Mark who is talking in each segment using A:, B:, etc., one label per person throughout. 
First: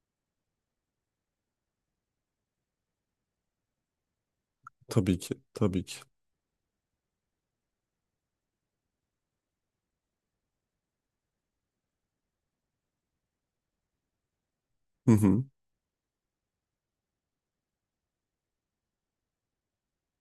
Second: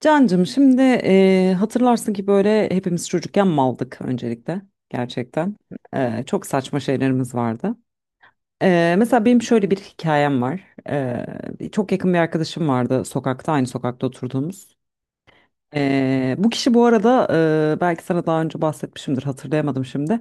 A: Cancım şimdi hatırlarsın ki böyle hepimiz çocukken maldık öncelikle
B: Tabii ki.
A: gerçekten.
B: Tabii ki.
A: Çok saçma şeylerimiz vardı. Mesela benim şöyle bir hikayem var. Çok yakın bir arkadaşım vardı sokakta aynı sokakta oturduğumuz.
B: Hı hı.
A: Bu kişi bu arada belki sana daha önce bahsetmişimdir, hatırlayamadım şimdi.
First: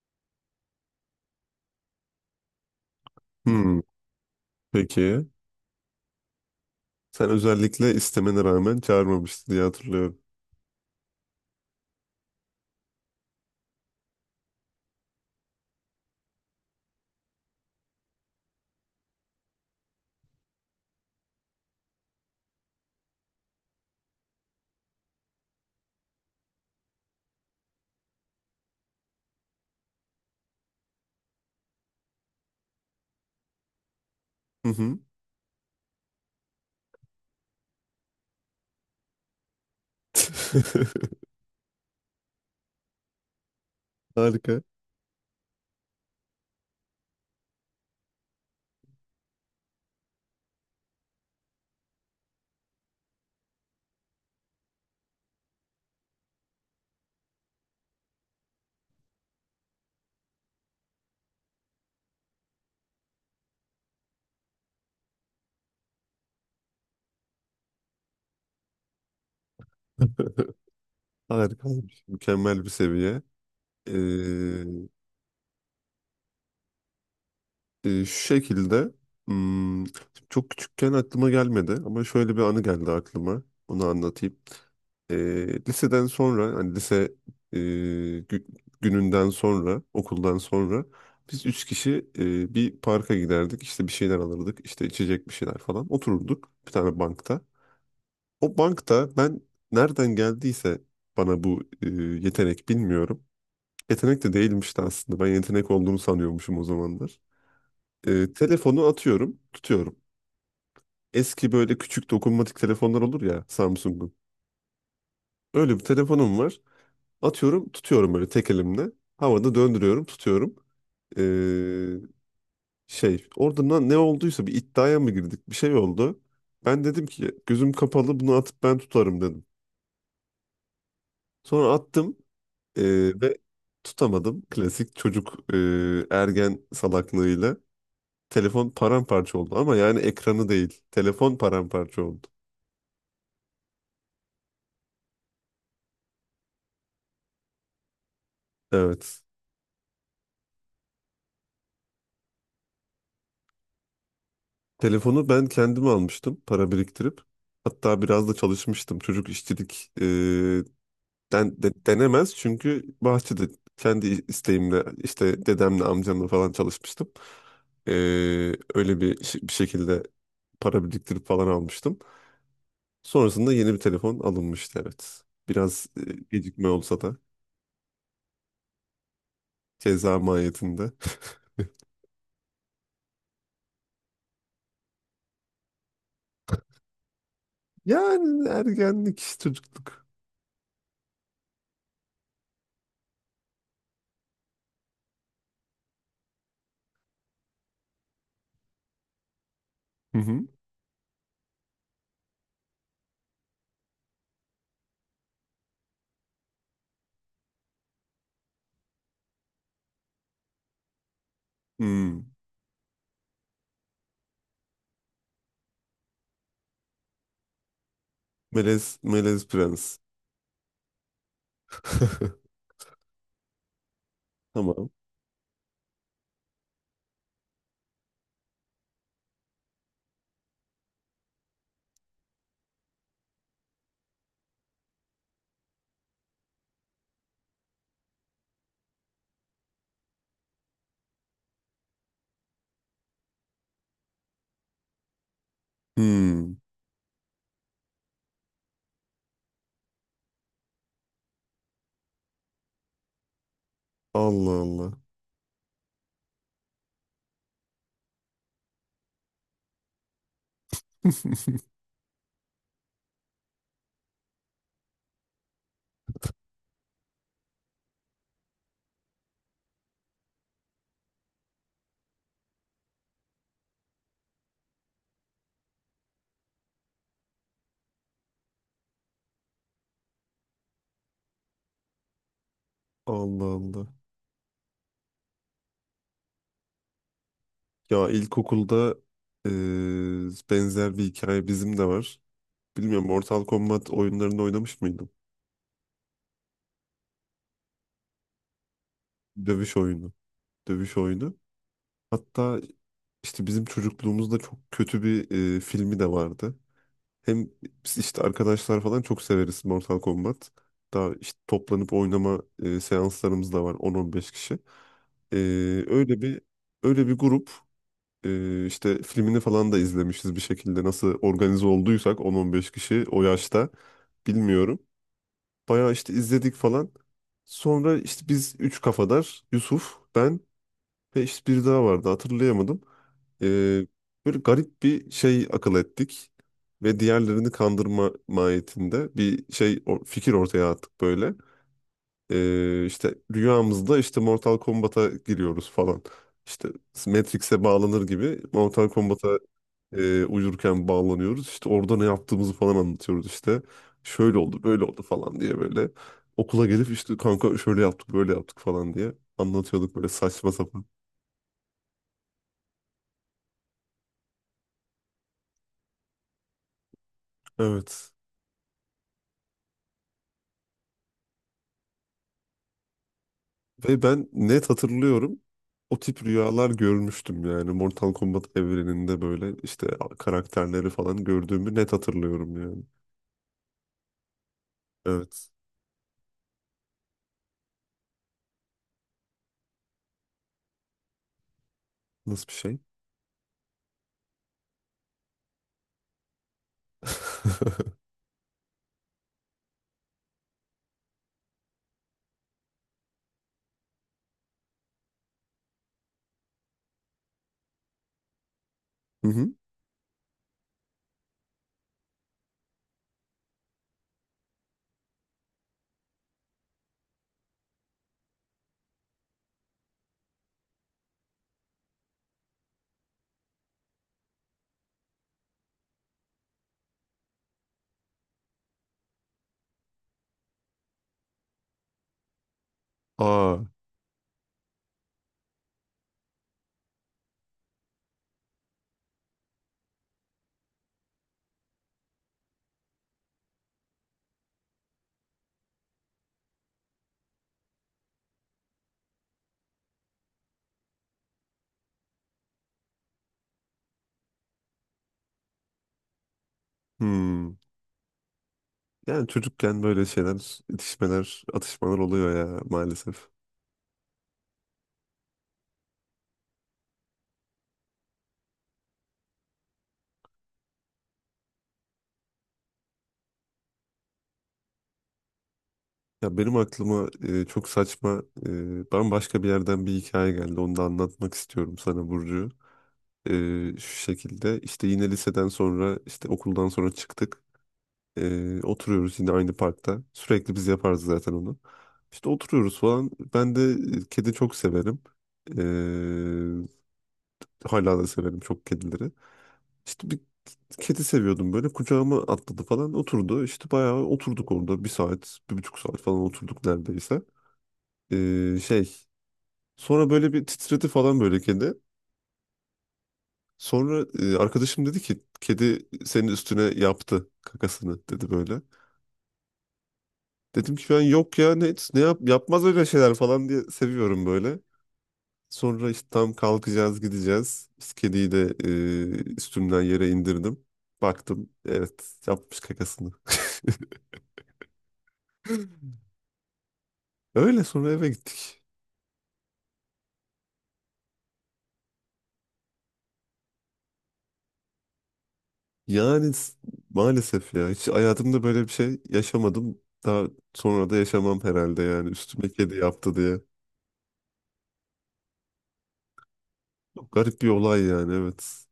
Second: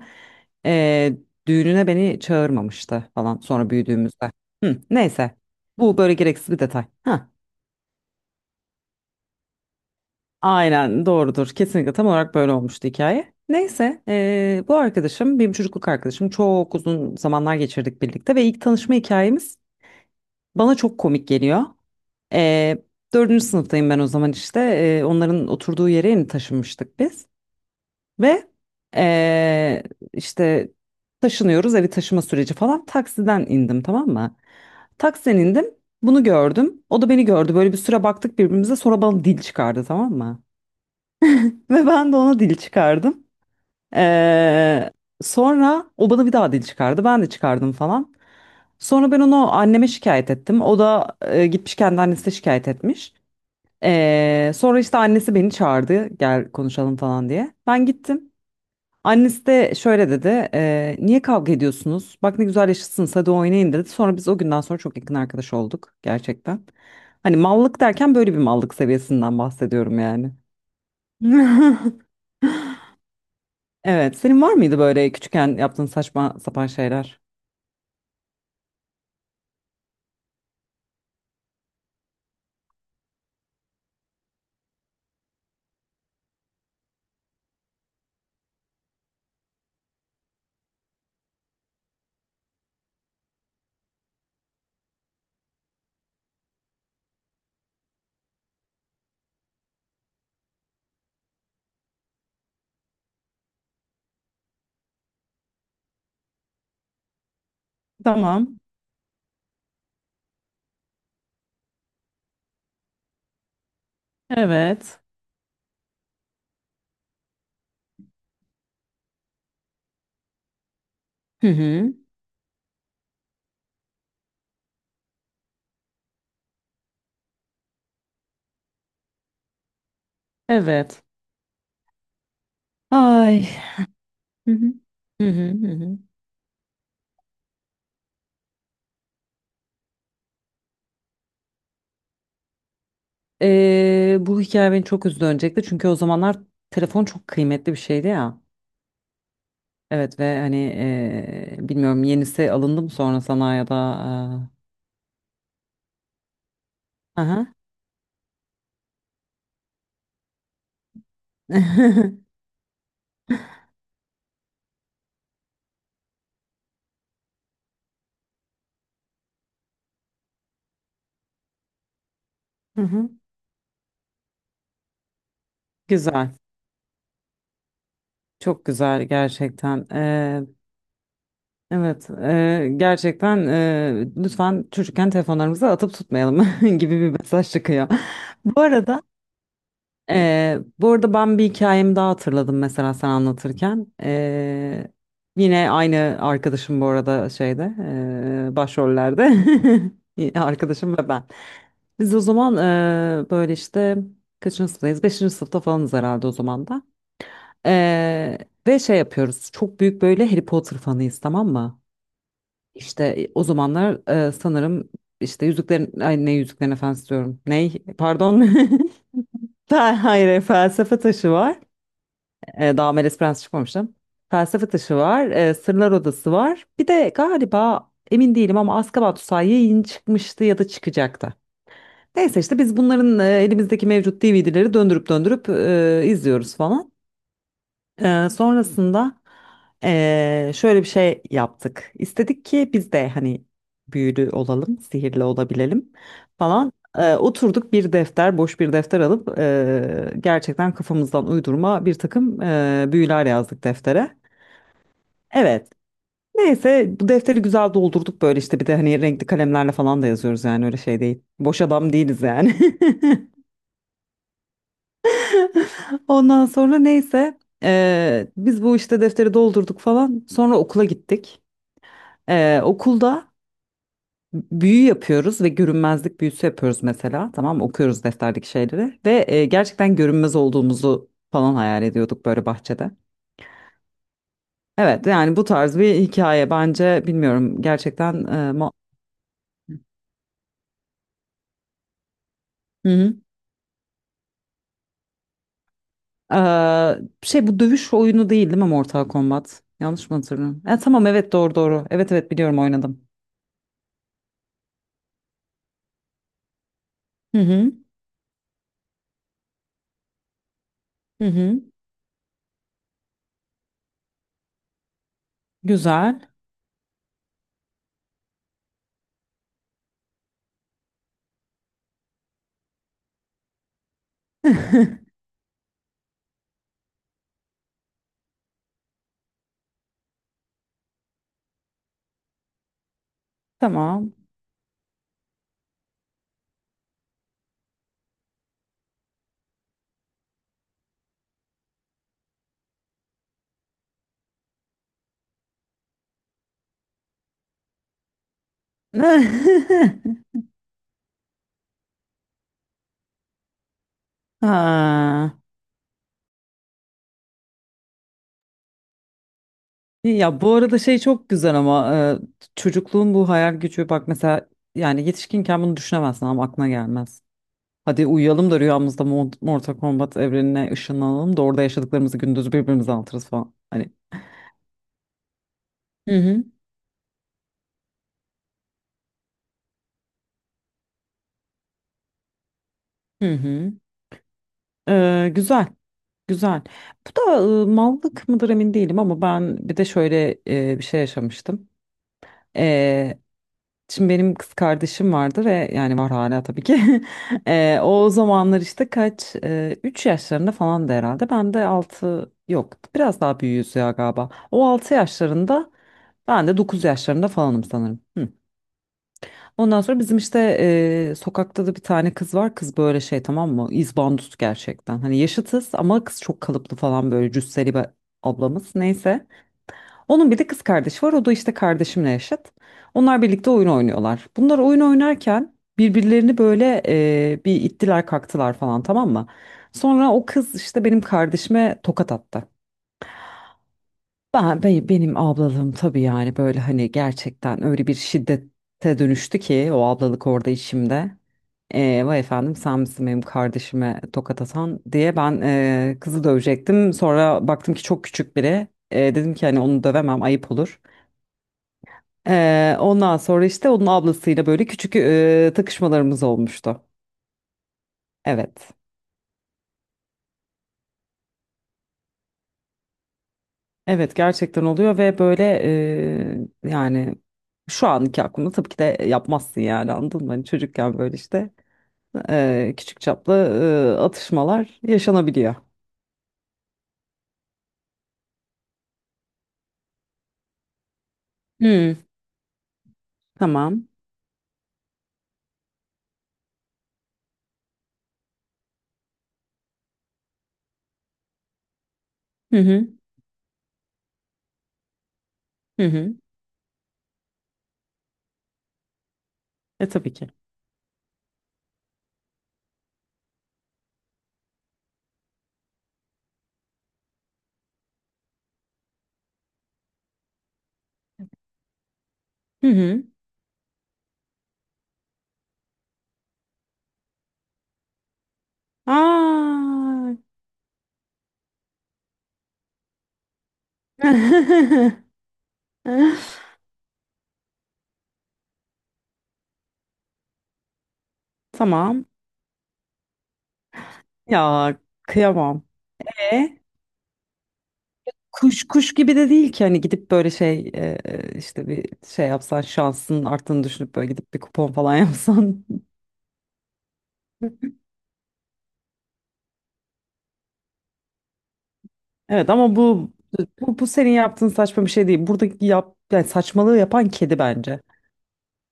A: Eee, düğününe beni çağırmamıştı falan sonra
B: Hmm,
A: büyüdüğümüzde. Hı,
B: Peki.
A: neyse bu böyle gereksiz bir detay. Heh.
B: Sen özellikle istemene rağmen çağırmamıştın diye hatırlıyorum.
A: Aynen doğrudur. Kesinlikle tam olarak böyle olmuştu hikaye. Neyse bu arkadaşım benim çocukluk arkadaşım, çok uzun zamanlar geçirdik birlikte ve ilk tanışma hikayemiz bana çok komik geliyor. Eee dördüncü sınıftayım ben o zaman, işte onların oturduğu yere yeni taşınmıştık biz ve eee, işte taşınıyoruz, evi taşıma süreci falan, taksiden indim, tamam mı?
B: Hı hı.
A: Taksiden indim, bunu gördüm, o da beni gördü, böyle bir süre baktık birbirimize, sonra bana dil çıkardı, tamam mı? Ve ben de ona dil çıkardım.
B: Harika.
A: Ee, sonra o bana bir daha dil çıkardı. Ben de çıkardım falan. Sonra ben onu anneme şikayet ettim. O da gitmiş kendi annesine şikayet etmiş. Sonra işte annesi beni çağırdı. Gel konuşalım falan diye. Ben gittim. Annesi de şöyle dedi. "Niye kavga ediyorsunuz? Bak ne güzel yaşıtsınız, hadi oynayın" dedi. Sonra biz o günden sonra çok yakın arkadaş olduk gerçekten. Hani mallık derken böyle bir mallık seviyesinden bahsediyorum yani.
B: Olmuş. Mükemmel bir seviye. Ee,
A: Evet. Senin var mıydı böyle küçükken yaptığın saçma sapan şeyler?
B: Şu şekilde hmm, çok küçükken aklıma gelmedi ama şöyle bir anı geldi aklıma. Onu anlatayım. Liseden sonra hani e, gü- gününden sonra okuldan sonra biz üç kişi bir parka giderdik. İşte bir şeyler alırdık. İşte içecek bir şeyler falan. Otururduk bir tane bankta. O bankta ben nereden geldiyse bana bu yetenek bilmiyorum. Yetenek de değilmişti aslında. Ben yetenek olduğunu sanıyormuşum o zamanlar.
A: Tamam.
B: Telefonu atıyorum, tutuyorum. Eski böyle küçük dokunmatik telefonlar olur ya Samsung'un.
A: Evet.
B: Öyle bir telefonum var. Atıyorum, tutuyorum böyle tek elimle. Havada döndürüyorum, tutuyorum. E,
A: Hı hı.
B: Orada ne olduysa bir iddiaya mı girdik? Bir şey oldu. Ben dedim ki gözüm kapalı bunu atıp ben tutarım dedim.
A: Evet.
B: Sonra attım e, ve
A: Ay.
B: tutamadım.
A: Hı hı.
B: Klasik
A: Hı
B: çocuk,
A: hı hı. Hı.
B: ergen salaklığıyla. Telefon paramparça oldu ama yani ekranı değil. Telefon paramparça oldu.
A: Bu hikaye beni çok üzdü öncelikle, çünkü o zamanlar telefon çok kıymetli bir şeydi ya.
B: Evet.
A: Evet ve hani bilmiyorum yenisi alındı mı sonra sana ya da
B: Telefonu ben kendim almıştım para biriktirip.
A: Aha.
B: Hatta biraz da çalışmıştım. Çocuk işçilik denemez çünkü bahçede kendi isteğimle işte dedemle amcamla falan çalışmıştım. E, Öyle bir, bir şekilde para biriktirip falan almıştım.
A: Hı hı.
B: Sonrasında yeni bir telefon alınmıştı, evet. Biraz
A: Güzel.
B: gecikme olsa da
A: Çok güzel gerçekten.
B: ceza mahiyetinde.
A: Evet, gerçekten lütfen çocukken telefonlarımızı atıp tutmayalım gibi bir mesaj çıkıyor.
B: Yani
A: Bu arada,
B: ergenlik, çocukluk.
A: bu arada ben bir hikayemi daha hatırladım mesela sen anlatırken. Yine aynı arkadaşım bu arada şeyde, başrollerde
B: Hı hı.
A: arkadaşım ve ben. Biz o zaman böyle işte kaçıncı sınıftayız? Beşinci sınıfta falanız herhalde o zaman da. E, ve şey yapıyoruz. Çok büyük böyle Harry Potter fanıyız, tamam mı?
B: Hmm.
A: İşte o zamanlar sanırım işte Yüzüklerin ay ne Yüzüklerin Efendisi diyorum. Ney? Pardon.
B: Melez, Melez Prens.
A: Hayır, Felsefe Taşı var. Daha Melez Prens çıkmamıştım. Felsefe
B: Tamam.
A: Taşı var. Sırlar Odası var. Bir de galiba emin değilim ama Azkaban Tutsağı yeni çıkmıştı ya da çıkacaktı. Neyse işte biz bunların elimizdeki mevcut DVD'leri döndürüp döndürüp izliyoruz falan. Sonrasında şöyle bir şey yaptık. İstedik ki biz de hani büyülü olalım, sihirli olabilelim
B: Hmm.
A: falan. Oturduk bir defter, boş bir defter alıp gerçekten kafamızdan uydurma bir takım büyüler yazdık deftere.
B: Allah Allah.
A: Evet. Neyse bu defteri güzel doldurduk böyle, işte bir de hani renkli kalemlerle falan da yazıyoruz, yani öyle şey değil. Boş adam değiliz yani. Ondan sonra neyse biz bu işte defteri doldurduk falan. Sonra okula gittik. Okulda büyü yapıyoruz ve görünmezlik büyüsü yapıyoruz mesela. Tamam mı? Okuyoruz defterdeki şeyleri ve gerçekten görünmez olduğumuzu falan hayal ediyorduk böyle bahçede.
B: Allah Allah.
A: Evet yani bu tarz bir hikaye, bence bilmiyorum
B: Ya
A: gerçekten.
B: ilkokulda benzer bir hikaye bizim de var.
A: Hı
B: Bilmiyorum,
A: hı.
B: Mortal Kombat oyunlarını oynamış mıydım?
A: Şey bu dövüş oyunu değil, değil mi Mortal Kombat?
B: Dövüş
A: Yanlış
B: oyunu.
A: mı hatırlıyorum? E,
B: Dövüş
A: tamam evet,
B: oyunu.
A: doğru doğru. Evet evet, biliyorum,
B: Hatta
A: oynadım.
B: işte bizim çocukluğumuzda çok kötü bir filmi de vardı.
A: Hı
B: Hem
A: hı.
B: biz işte arkadaşlar falan çok severiz Mortal Kombat. Daha
A: Hı
B: işte
A: hı.
B: toplanıp oynama seanslarımız da var, on on beş kişi. Eee,
A: Güzel.
B: öyle bir öyle bir grup, işte filmini falan da izlemişiz bir şekilde. Nasıl organize olduysak 10-15 kişi o yaşta bilmiyorum. Bayağı işte izledik falan. Sonra işte biz üç kafadar Yusuf, ben ve işte biri daha vardı, hatırlayamadım. E,
A: Tamam.
B: Böyle garip bir şey akıl ettik. Ve diğerlerini kandırma mahiyetinde bir şey, fikir ortaya attık böyle. İşte rüyamızda işte Mortal Kombat'a giriyoruz falan. İşte Matrix'e bağlanır gibi Mortal Kombat'a uyurken bağlanıyoruz. İşte orada ne yaptığımızı falan anlatıyoruz işte. Şöyle oldu, böyle oldu
A: Ha.
B: falan diye böyle. Okula gelip işte kanka şöyle yaptık, böyle yaptık falan diye anlatıyorduk böyle
A: İyi. Ya
B: saçma
A: bu arada
B: sapan.
A: şey çok güzel ama çocukluğun bu hayal gücü bak mesela, yani yetişkinken bunu düşünemezsin, ama aklına gelmez. Hadi
B: Evet.
A: uyuyalım da rüyamızda Mortal Kombat evrenine ışınlanalım da orada yaşadıklarımızı gündüz birbirimize anlatırız falan. Hani.
B: Ve ben net hatırlıyorum. O
A: Hı
B: tip
A: hı.
B: rüyalar görmüştüm yani. Mortal Kombat evreninde böyle işte karakterleri falan gördüğümü net hatırlıyorum yani.
A: Hı hı. E,
B: Evet.
A: güzel. Güzel. Bu da mallık mıdır emin değilim ama ben bir de şöyle bir şey yaşamıştım.
B: Nasıl bir şey?
A: Şimdi benim kız kardeşim vardı ve yani var hala tabii ki. O zamanlar işte kaç, 3 yaşlarında falan da herhalde. Ben de altı, yok biraz daha büyüğüz ya galiba. O 6 yaşlarında, ben de 9 yaşlarında falanım sanırım. Hı.
B: Hı hı.
A: Ondan sonra bizim işte sokakta da bir tane kız var. Kız böyle şey, tamam mı? İzbandut gerçekten. Hani yaşıtız ama kız çok kalıplı falan, böyle cüsseli bir ablamız. Neyse. Onun bir de kız kardeşi var. O da işte kardeşimle yaşıt. Onlar birlikte oyun oynuyorlar. Bunlar oyun oynarken birbirlerini böyle bir ittiler kaktılar falan, tamam mı? Sonra o kız işte benim kardeşime tokat attı.
B: Aa.
A: Benim ablalığım tabii, yani böyle hani gerçekten öyle bir şiddete dönüştü ki o ablalık orada içimde. Vay efendim sen misin benim kardeşime tokat atan diye ben kızı dövecektim. Sonra baktım ki çok küçük biri. Dedim ki hani onu dövemem, ayıp olur. Ondan sonra işte onun ablasıyla böyle küçük takışmalarımız olmuştu.
B: Hmm.
A: Evet.
B: Yani çocukken böyle şeyler, itişmeler, atışmalar oluyor ya, maalesef.
A: Evet, gerçekten oluyor ve böyle yani şu anki aklımda tabii ki de yapmazsın yani, anladın mı? Hani çocukken böyle işte küçük çaplı atışmalar yaşanabiliyor.
B: Ya benim aklıma çok saçma, bambaşka bir yerden bir hikaye geldi. Onu da anlatmak istiyorum
A: Hı,
B: sana, Burcu. E,
A: tamam.
B: Şu şekilde işte yine liseden sonra işte okuldan sonra çıktık. Oturuyoruz yine aynı parkta. Sürekli biz yaparız zaten onu. İşte
A: Hı
B: oturuyoruz
A: hı
B: falan. Ben de kedi çok severim. E,
A: hı hı.
B: Hala da severim çok kedileri.
A: E
B: İşte
A: tabii
B: bir
A: ki.
B: kedi seviyordum böyle. Kucağıma atladı falan, oturdu. İşte bayağı oturduk orada. Bir saat, bir buçuk saat falan oturduk neredeyse. Şey sonra böyle bir titredi falan böyle, kedi.
A: Hı hı.
B: Sonra arkadaşım dedi ki kedi senin üstüne yaptı kakasını dedi böyle.
A: Aa.
B: Dedim ki ben yok ya ne yapmaz öyle şeyler falan diye seviyorum böyle. Sonra işte tam kalkacağız, gideceğiz. İşte kediyi de üstümden yere indirdim. Baktım, evet,
A: Tamam.
B: yapmış kakasını.
A: Ya, kıyamam. E?
B: Öyle sonra eve gittik.
A: Kuş kuş gibi de değil ki hani, gidip böyle şey işte bir şey yapsan şansın arttığını düşünüp böyle gidip bir kupon falan yapsan.
B: Yani s- Maalesef ya, hiç hayatımda böyle bir şey yaşamadım. Daha sonra da yaşamam herhalde yani, üstüme
A: Evet
B: kedi
A: ama bu
B: yaptı diye.
A: bu senin yaptığın saçma bir şey değil. Buradaki yap yani, saçmalığı yapan
B: Çok
A: kedi
B: garip bir
A: bence.
B: olay yani, evet.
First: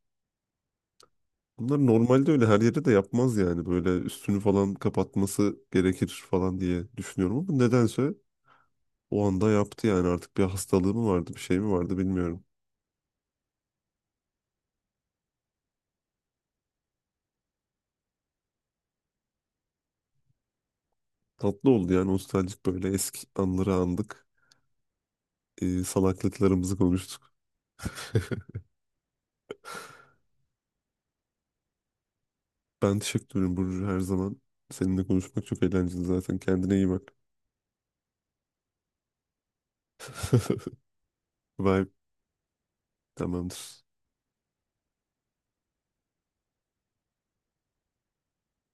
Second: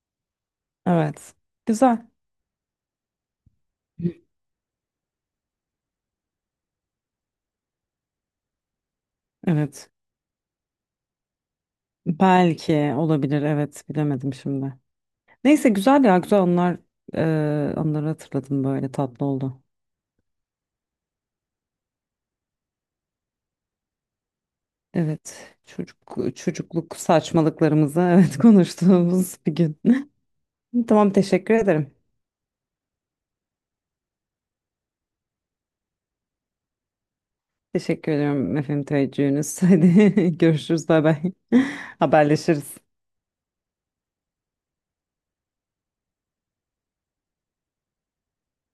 A: Evet.
B: Bunlar
A: Güzel.
B: normalde öyle her yere de yapmaz yani, böyle üstünü falan kapatması gerekir falan diye düşünüyorum, ama nedense o anda yaptı
A: Evet.
B: yani, artık bir hastalığı mı vardı, bir şey mi vardı, bilmiyorum.
A: Belki olabilir. Evet. Bilemedim şimdi. Neyse, güzel ya, güzel anlar e, anları hatırladım, böyle tatlı oldu.
B: Tatlı oldu yani, nostaljik böyle eski anları andık.
A: Evet. Çocuk
B: Salaklıklarımızı
A: çocukluk
B: konuştuk.
A: saçmalıklarımızı evet konuştuğumuz bir gün. Tamam, teşekkür ederim.
B: Ben teşekkür ederim Burcu, her zaman. Seninle konuşmak çok eğlenceli zaten. Kendine iyi bak.
A: Teşekkür ediyorum efendim, teveccühünüz. Hadi görüşürüz, bay bay.
B: Bye.
A: Haberleşiriz.
B: Tamamdır.